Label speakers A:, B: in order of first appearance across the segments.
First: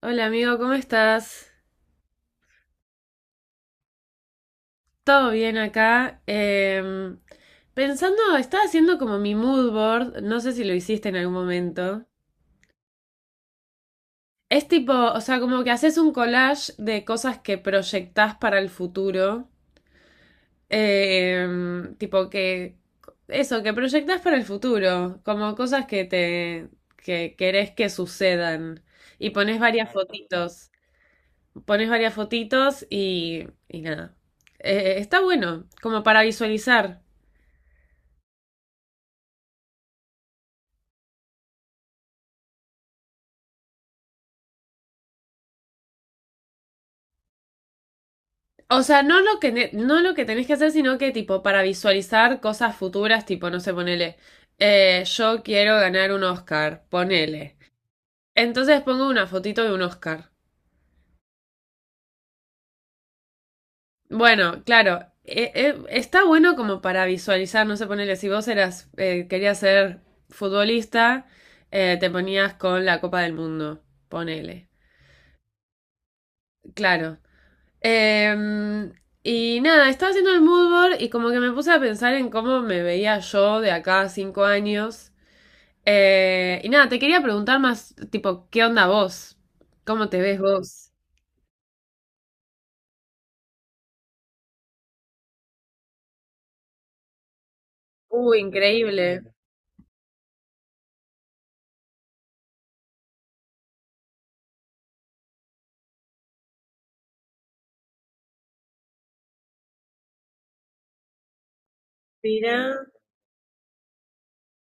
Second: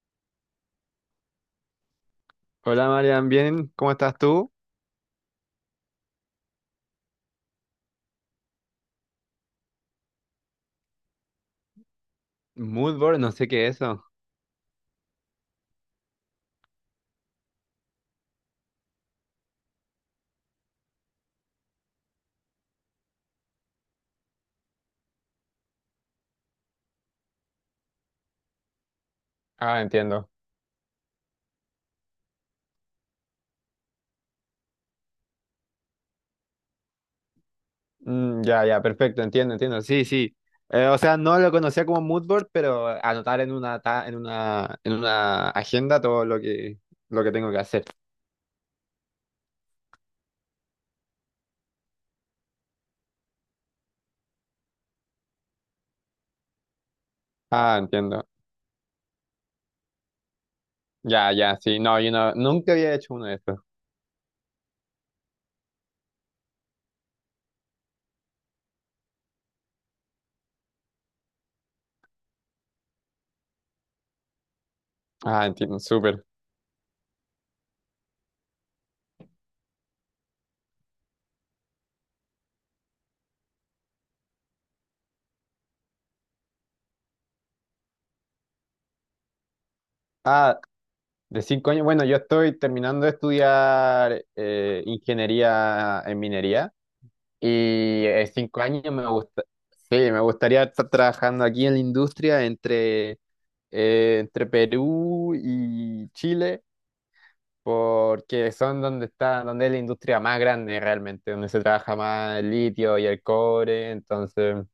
A: Hola amigo, ¿cómo estás?
B: Hola Marian, bien, ¿cómo estás tú?
A: ¿Todo bien acá? Pensando, estaba haciendo como mi mood board, no sé si lo hiciste en algún momento.
B: Moodboard, no sé qué es eso.
A: Es tipo, o sea, como que haces un collage de cosas que proyectás para el futuro. Em, tipo que, eso, que proyectás para el futuro, como cosas que te, que querés que sucedan. Y pones
B: Ah,
A: varias
B: entiendo.
A: fotitos. Pones varias fotitos y nada. Está bueno, como para visualizar.
B: Ya, ya, perfecto, entiendo, entiendo. Sí, sí. No lo conocía como moodboard, pero anotar en una agenda todo lo que tengo que hacer.
A: O sea, no lo que tenés que hacer, sino que tipo para visualizar cosas futuras, tipo, no sé, ponele. Yo quiero ganar un Oscar, ponele.
B: Ah, entiendo.
A: Entonces pongo una fotito de un Oscar.
B: Ya, ya, sí. No, yo no, nunca había hecho uno de estos.
A: Bueno, claro, está bueno como para visualizar, no sé, ponele, si vos eras, querías ser futbolista, te ponías con la Copa del Mundo, ponele.
B: Ah, entiendo, súper.
A: Claro. Em, y nada, estaba haciendo el mood board y como que me puse a pensar en cómo me veía yo de acá a 5 años. Y nada, te quería preguntar más, tipo, ¿qué onda vos? ¿Cómo te ves
B: Ah,
A: vos?
B: de 5 años. Bueno, yo estoy terminando de estudiar ingeniería en minería. Y en 5 años me
A: Increíble.
B: sí, me gustaría estar trabajando aquí en la industria entre Perú y Chile, porque son donde está, donde es la industria más grande realmente, donde se trabaja más el
A: Mirá.
B: litio y el cobre. Entonces,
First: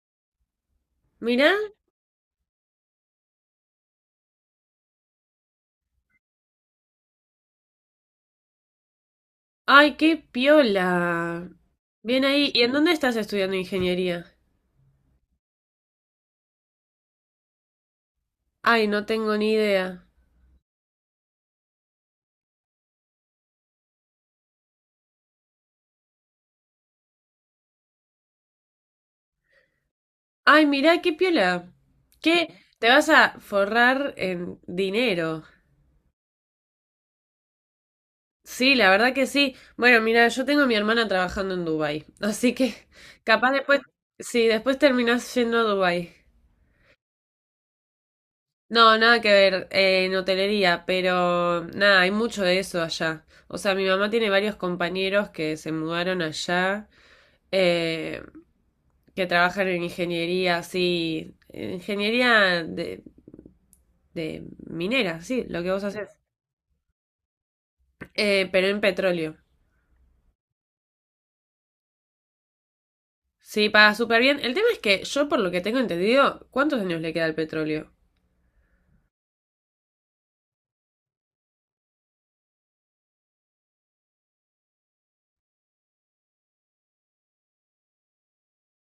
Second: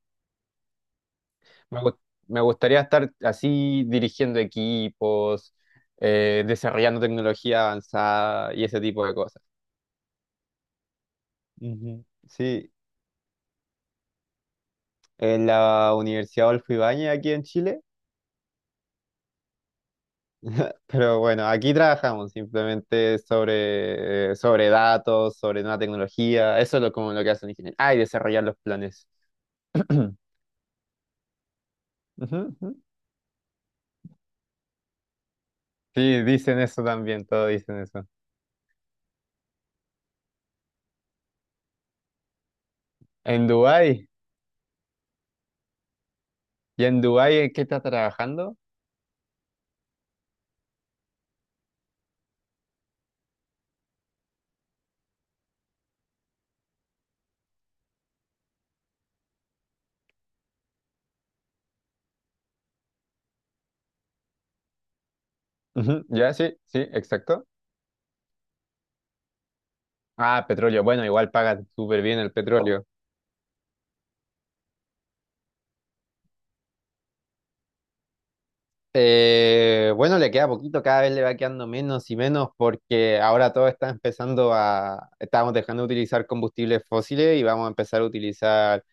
A: Mirá.
B: me, gust- me gustaría estar así dirigiendo equipos, desarrollando tecnología avanzada y ese tipo de cosas.
A: Ay, qué piola.
B: Ujú.
A: Bien ahí. ¿Y
B: Sí,
A: en dónde estás estudiando ingeniería?
B: en la Universidad Adolfo Ibáñez aquí en Chile.
A: Ay, no tengo ni idea.
B: Pero bueno, aquí trabajamos simplemente sobre datos, sobre nueva tecnología. Eso es lo, como lo que hace un ingeniero. Ah, y desarrollar los planes.
A: Ay, mirá, qué piola. ¿Qué?
B: Ujú, ujú.
A: Te vas a forrar en dinero.
B: Sí, dicen eso también, todos dicen eso.
A: Sí, la verdad que sí. Bueno, mira, yo tengo a mi hermana trabajando en Dubai, así que
B: En
A: capaz después,
B: Dubái.
A: sí, después terminás yendo a Dubai.
B: ¿Y en Dubái en qué estás trabajando?
A: No, nada que ver, en hotelería, pero nada, hay mucho de eso allá. O sea, mi mamá tiene varios compañeros que se mudaron allá, eh, que trabajan en ingeniería, así, en ingeniería de minera, sí, lo que vos
B: Ujú,
A: haces,
B: ya, sí, sí, exacto.
A: pero en petróleo.
B: Ah, petróleo. Bueno, igual pagan súper bien el petróleo.
A: Sí, paga súper bien. El tema es que yo, por lo que tengo entendido, ¿cuántos años le queda al petróleo?
B: Bueno, le queda poquito, cada vez le va quedando menos y menos porque ahora todo está empezando a, estamos dejando de utilizar combustibles fósiles y vamos a empezar a utilizar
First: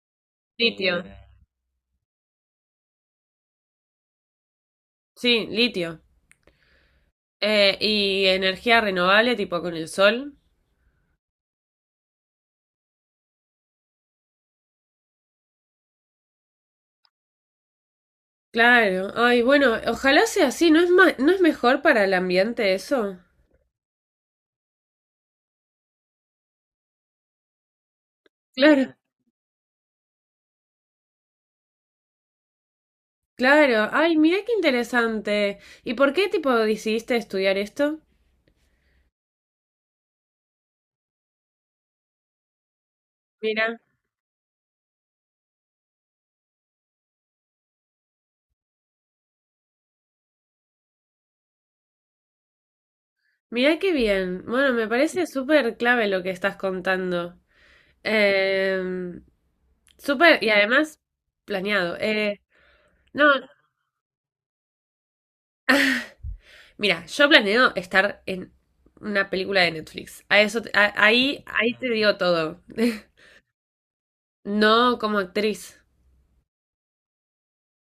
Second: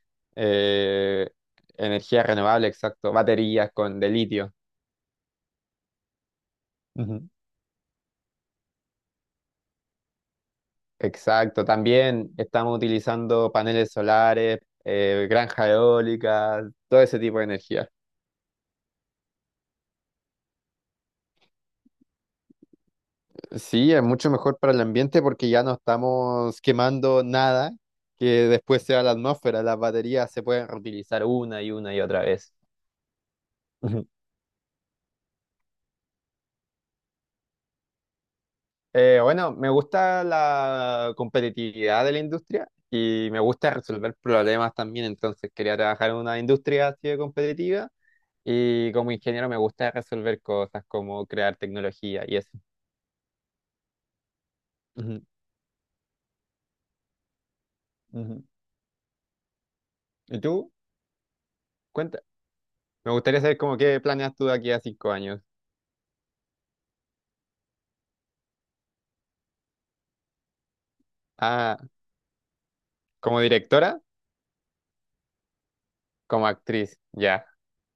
A: Litio.
B: eh, energía renovable, exacto, baterías con de litio.
A: Sí, litio.
B: Ujú.
A: Y energía renovable, tipo con el sol.
B: Exacto, también estamos utilizando paneles solares, granjas eólicas, todo ese tipo de energía.
A: Claro. Ay, bueno, ojalá sea así. ¿No es mejor para el ambiente eso?
B: Sí, es mucho mejor para el ambiente porque ya no estamos quemando nada que después
A: Claro.
B: sea la atmósfera. Las baterías se pueden reutilizar una y otra vez.
A: Claro.
B: Ujú.
A: Ay, mira qué interesante. ¿Y por qué, tipo, decidiste estudiar esto?
B: Bueno, me gusta la competitividad de la industria y me gusta
A: Mira.
B: resolver problemas también. Entonces quería trabajar en una industria así de competitiva y como ingeniero me gusta resolver cosas como crear tecnología y eso.
A: Mira qué bien. Bueno, me
B: Ujú,
A: parece súper clave lo que estás contando.
B: ujú.
A: Eh,
B: ¿Y
A: Súper, y
B: tú?
A: además, planeado.
B: Cuenta. Me
A: No,
B: gustaría saber cómo qué planeas tú de aquí a 5 años.
A: mira, yo planeo estar en una película de Netflix. A eso, ahí, ahí
B: Ah,
A: te digo todo.
B: como directora.
A: No como actriz.
B: Como actriz, ya.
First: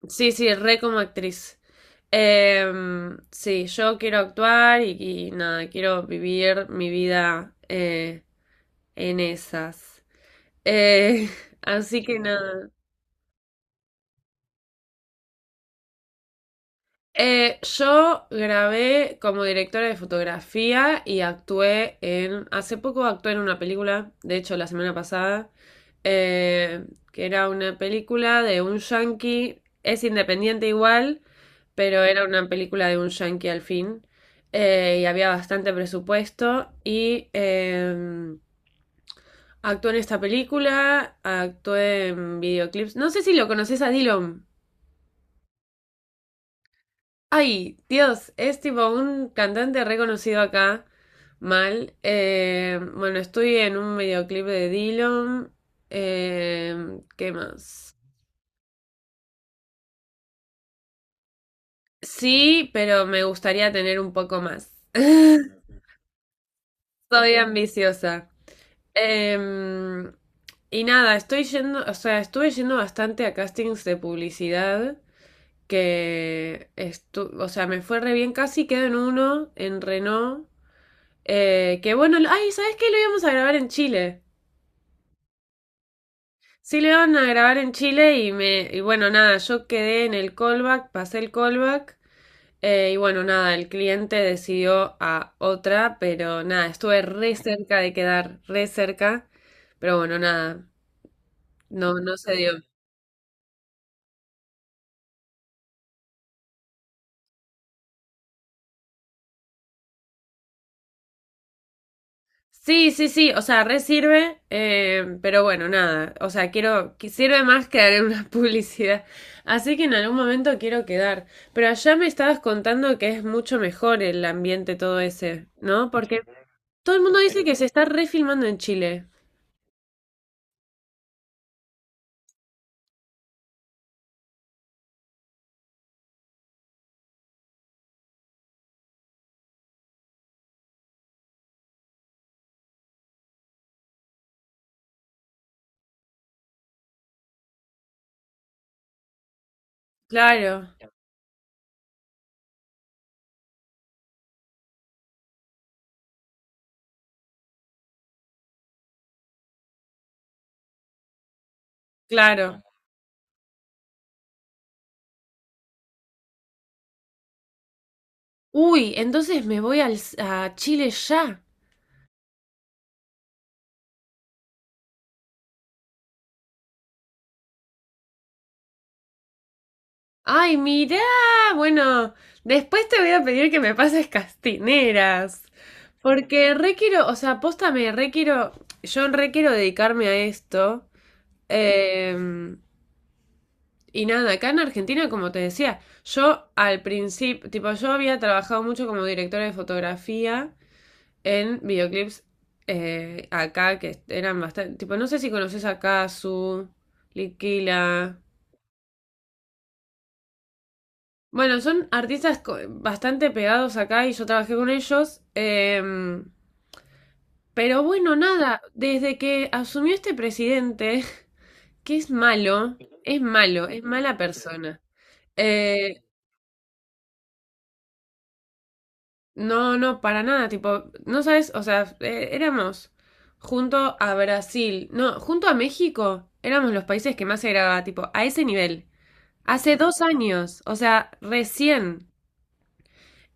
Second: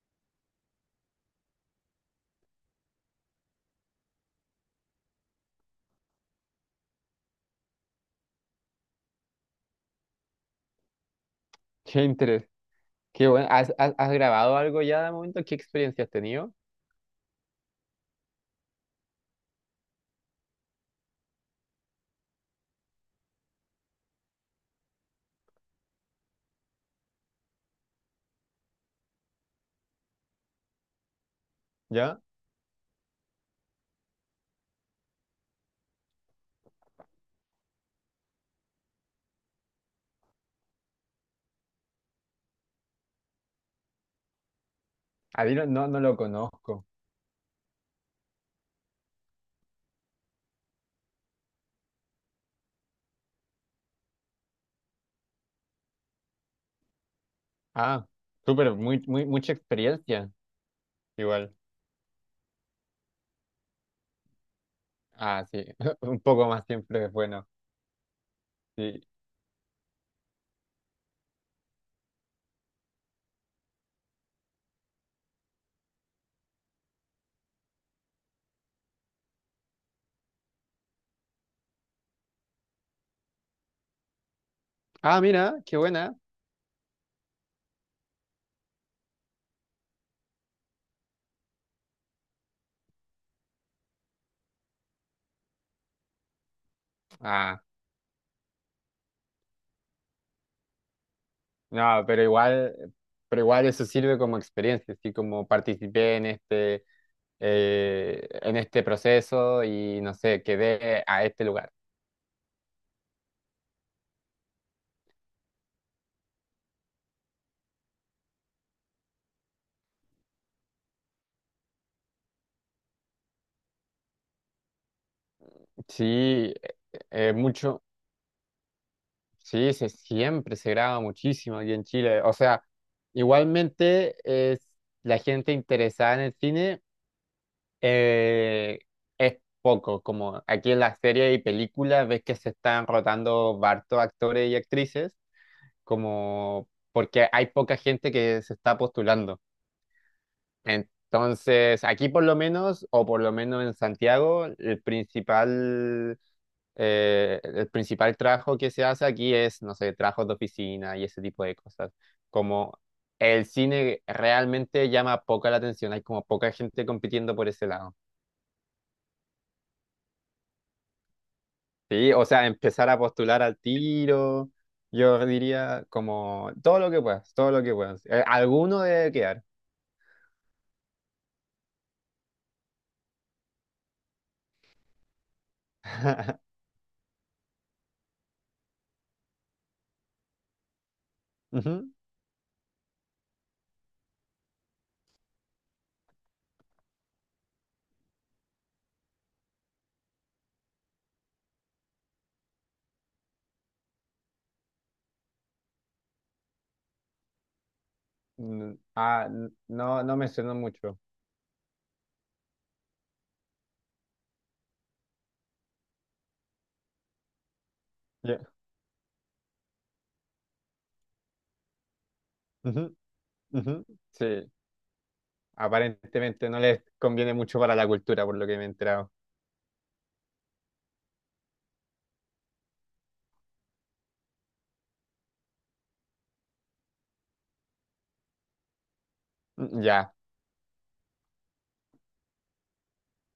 A: Sí, sí, re como actriz. Sí, yo quiero actuar y nada, quiero vivir mi vida en esas. Eh,
B: Qué
A: Así que
B: interés.
A: nada.
B: Qué bueno. ¿Has, has grabado algo ya de momento? ¿Qué experiencia has tenido?
A: Yo grabé como directora de fotografía y actué en... Hace poco actué en una película, de hecho la semana pasada, eh, que era una película de un yankee, es independiente igual, pero
B: ¿Ya?
A: era una película de un yankee al fin, y había bastante presupuesto y actué en esta película, actué en videoclips. No sé si lo conoces a Dylan.
B: A Dylan no, no lo conozco.
A: Ay, Dios, es tipo un cantante reconocido acá, mal. Bueno, estoy en un videoclip de Dillon. ¿Qué más?
B: Ah, súper, muy, muy, mucha experiencia. Igual.
A: Sí, pero me gustaría tener un poco más.
B: Ah, sí. Un poco más siempre es
A: Soy
B: bueno.
A: ambiciosa.
B: Sí.
A: Em, y nada, estoy yendo, o sea, estuve yendo bastante a castings de publicidad, o sea, me fue re bien, casi quedo en uno, en Renault. Que bueno, lo- ay, ¿sabes qué? Lo íbamos a grabar en Chile.
B: Ah, mira, qué buena.
A: Sí, lo iban a grabar en Chile y me, y bueno, nada, yo quedé en el callback, pasé el callback, y bueno, nada, el cliente decidió a otra, pero nada, estuve re
B: Ah,
A: cerca de quedar, re cerca, pero bueno, nada, no,
B: no,
A: no se dio.
B: pero igual eso sirve como experiencia, así como participé en este proceso y no sé, quedé a este lugar.
A: Sí, sí, sí, o sea, re sirve, pero bueno, nada, o sea, quiero, que sirve más que dar una publicidad, así que en algún momento quiero quedar, pero allá me estabas contando que es mucho mejor el ambiente todo ese, ¿no?
B: Sí,
A: Porque todo el mundo dice que se
B: mucho.
A: está refilmando en Chile.
B: Sí, se, siempre se graba muchísimo aquí en Chile. O sea, igualmente es la gente interesada en el cine eh, es poco, como aquí en las series y películas ves que se están rotando hartos actores y actrices, como porque hay poca gente que se está postulando.
A: Claro,
B: Entonces, aquí por lo menos, o por lo menos en Santiago, el principal trabajo que se hace aquí es, no sé, trabajos de oficina y ese tipo de cosas.
A: claro.
B: Como el cine realmente llama poca la atención, hay como poca gente compitiendo por ese lado.
A: Uy, entonces me voy al, a Chile ya.
B: Sí, o sea, empezar a postular al tiro, yo diría como todo lo que puedas, todo lo que puedas. Alguno debe quedar.
A: Ay, mirá, bueno, después te voy a pedir que me pases castineras, porque re quiero, o sea, posta me re quiero, yo re quiero dedicarme a esto.
B: Ujú.
A: em, y nada, acá en Argentina, como te decía, yo al principio, tipo, yo había trabajado mucho como directora de fotografía en videoclips acá, que eran bastante, tipo, no sé si conoces a Cazzu, Liquila.
B: No, no menciono mucho.
A: Bueno, son artistas bastante pegados acá y yo trabajé con ellos. Pero bueno, nada, desde que asumió este presidente, que es malo,
B: Ujú,
A: es malo,
B: ujú.
A: es mala
B: Sí,
A: persona. eh,
B: aparentemente no les conviene mucho para la cultura, por lo que me he enterado.
A: no, no, para nada, tipo, no sabes, o sea, éramos junto a Brasil, no, junto a México, éramos los países que más se grababa, tipo, a ese nivel. Hace
B: Mm,
A: dos
B: ya,
A: años, o sea, recién.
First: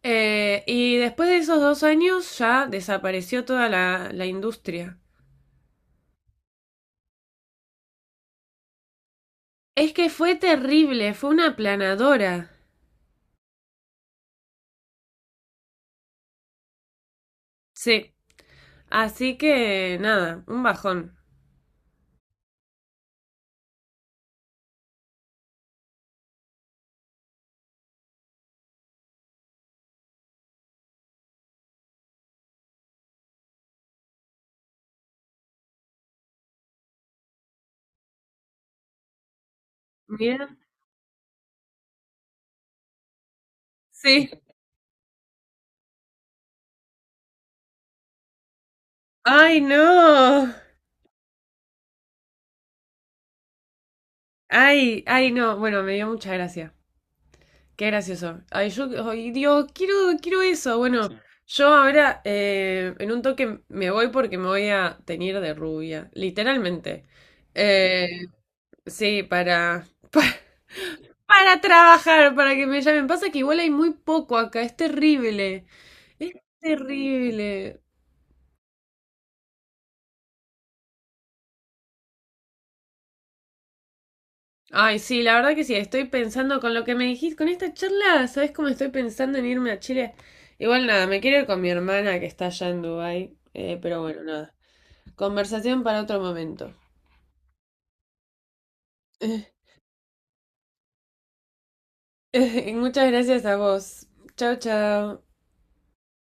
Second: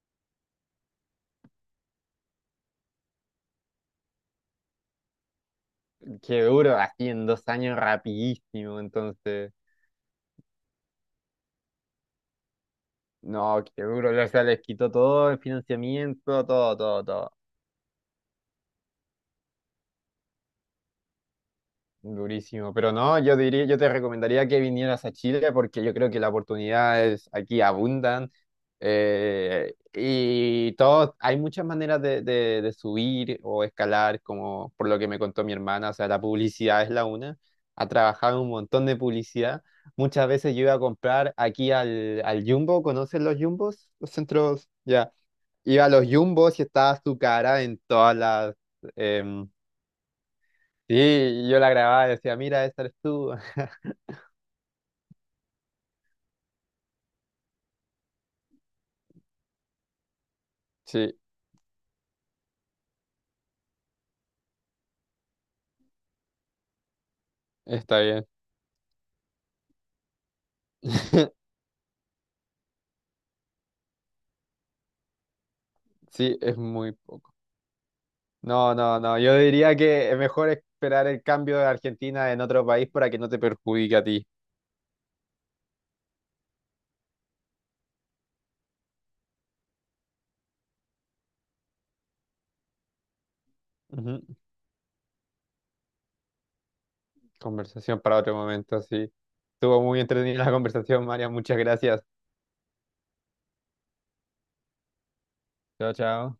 A: Y después de esos 2 años ya desapareció toda la, la industria.
B: qué duro, así en 2 años rapidísimo, entonces.
A: Es que fue terrible, fue una aplanadora.
B: No, qué duro, o sea, les quitó todo el financiamiento, todo, todo, todo.
A: Sí. Así que nada, un bajón.
B: Durísimo, pero no, yo diría, yo te recomendaría que vinieras a Chile porque yo creo que las oportunidades aquí abundan y todo, hay muchas maneras de, de subir o escalar, como por lo que me contó mi hermana, o sea, la publicidad es la una, ha trabajado en un montón de publicidad, muchas veces
A: Mira.
B: yo iba a comprar aquí al, al Jumbo, ¿conocen los Jumbos? Los
A: Sí.
B: centros, ya, iba a los Jumbos y estaba su cara en todas las... em,
A: Ay, no.
B: sí, y yo la grababa y decía, mira, esta eres tú.
A: Ay, ay, no. Bueno, me dio mucha gracia. Qué gracioso. Ay, yo ay, digo, quiero, quiero eso. Bueno, sí.
B: Sí,
A: Yo ahora, en un toque me voy porque me voy a teñir de rubia. Literalmente.
B: está
A: Eh,
B: bien.
A: sí, para. Para trabajar, para que me llamen. Pasa que igual hay muy poco acá, es terrible. Es
B: Sí, es muy poco.
A: terrible.
B: No, no, no. Yo diría que es mejor esperar el cambio de Argentina en otro país para que no te perjudique a ti.
A: Ay, sí, la verdad que sí, estoy pensando con lo que me dijiste, con esta charla, ¿sabes cómo estoy pensando en irme a Chile? Igual nada, me quiero ir con mi hermana que está allá en Dubái, pero
B: Ujú.
A: bueno, nada. Conversación para otro momento.
B: Conversación para otro momento, sí. Estuvo muy entretenida la conversación, María. Muchas gracias.
A: Muchas gracias a vos. Chao, chao.
B: Chao, chao.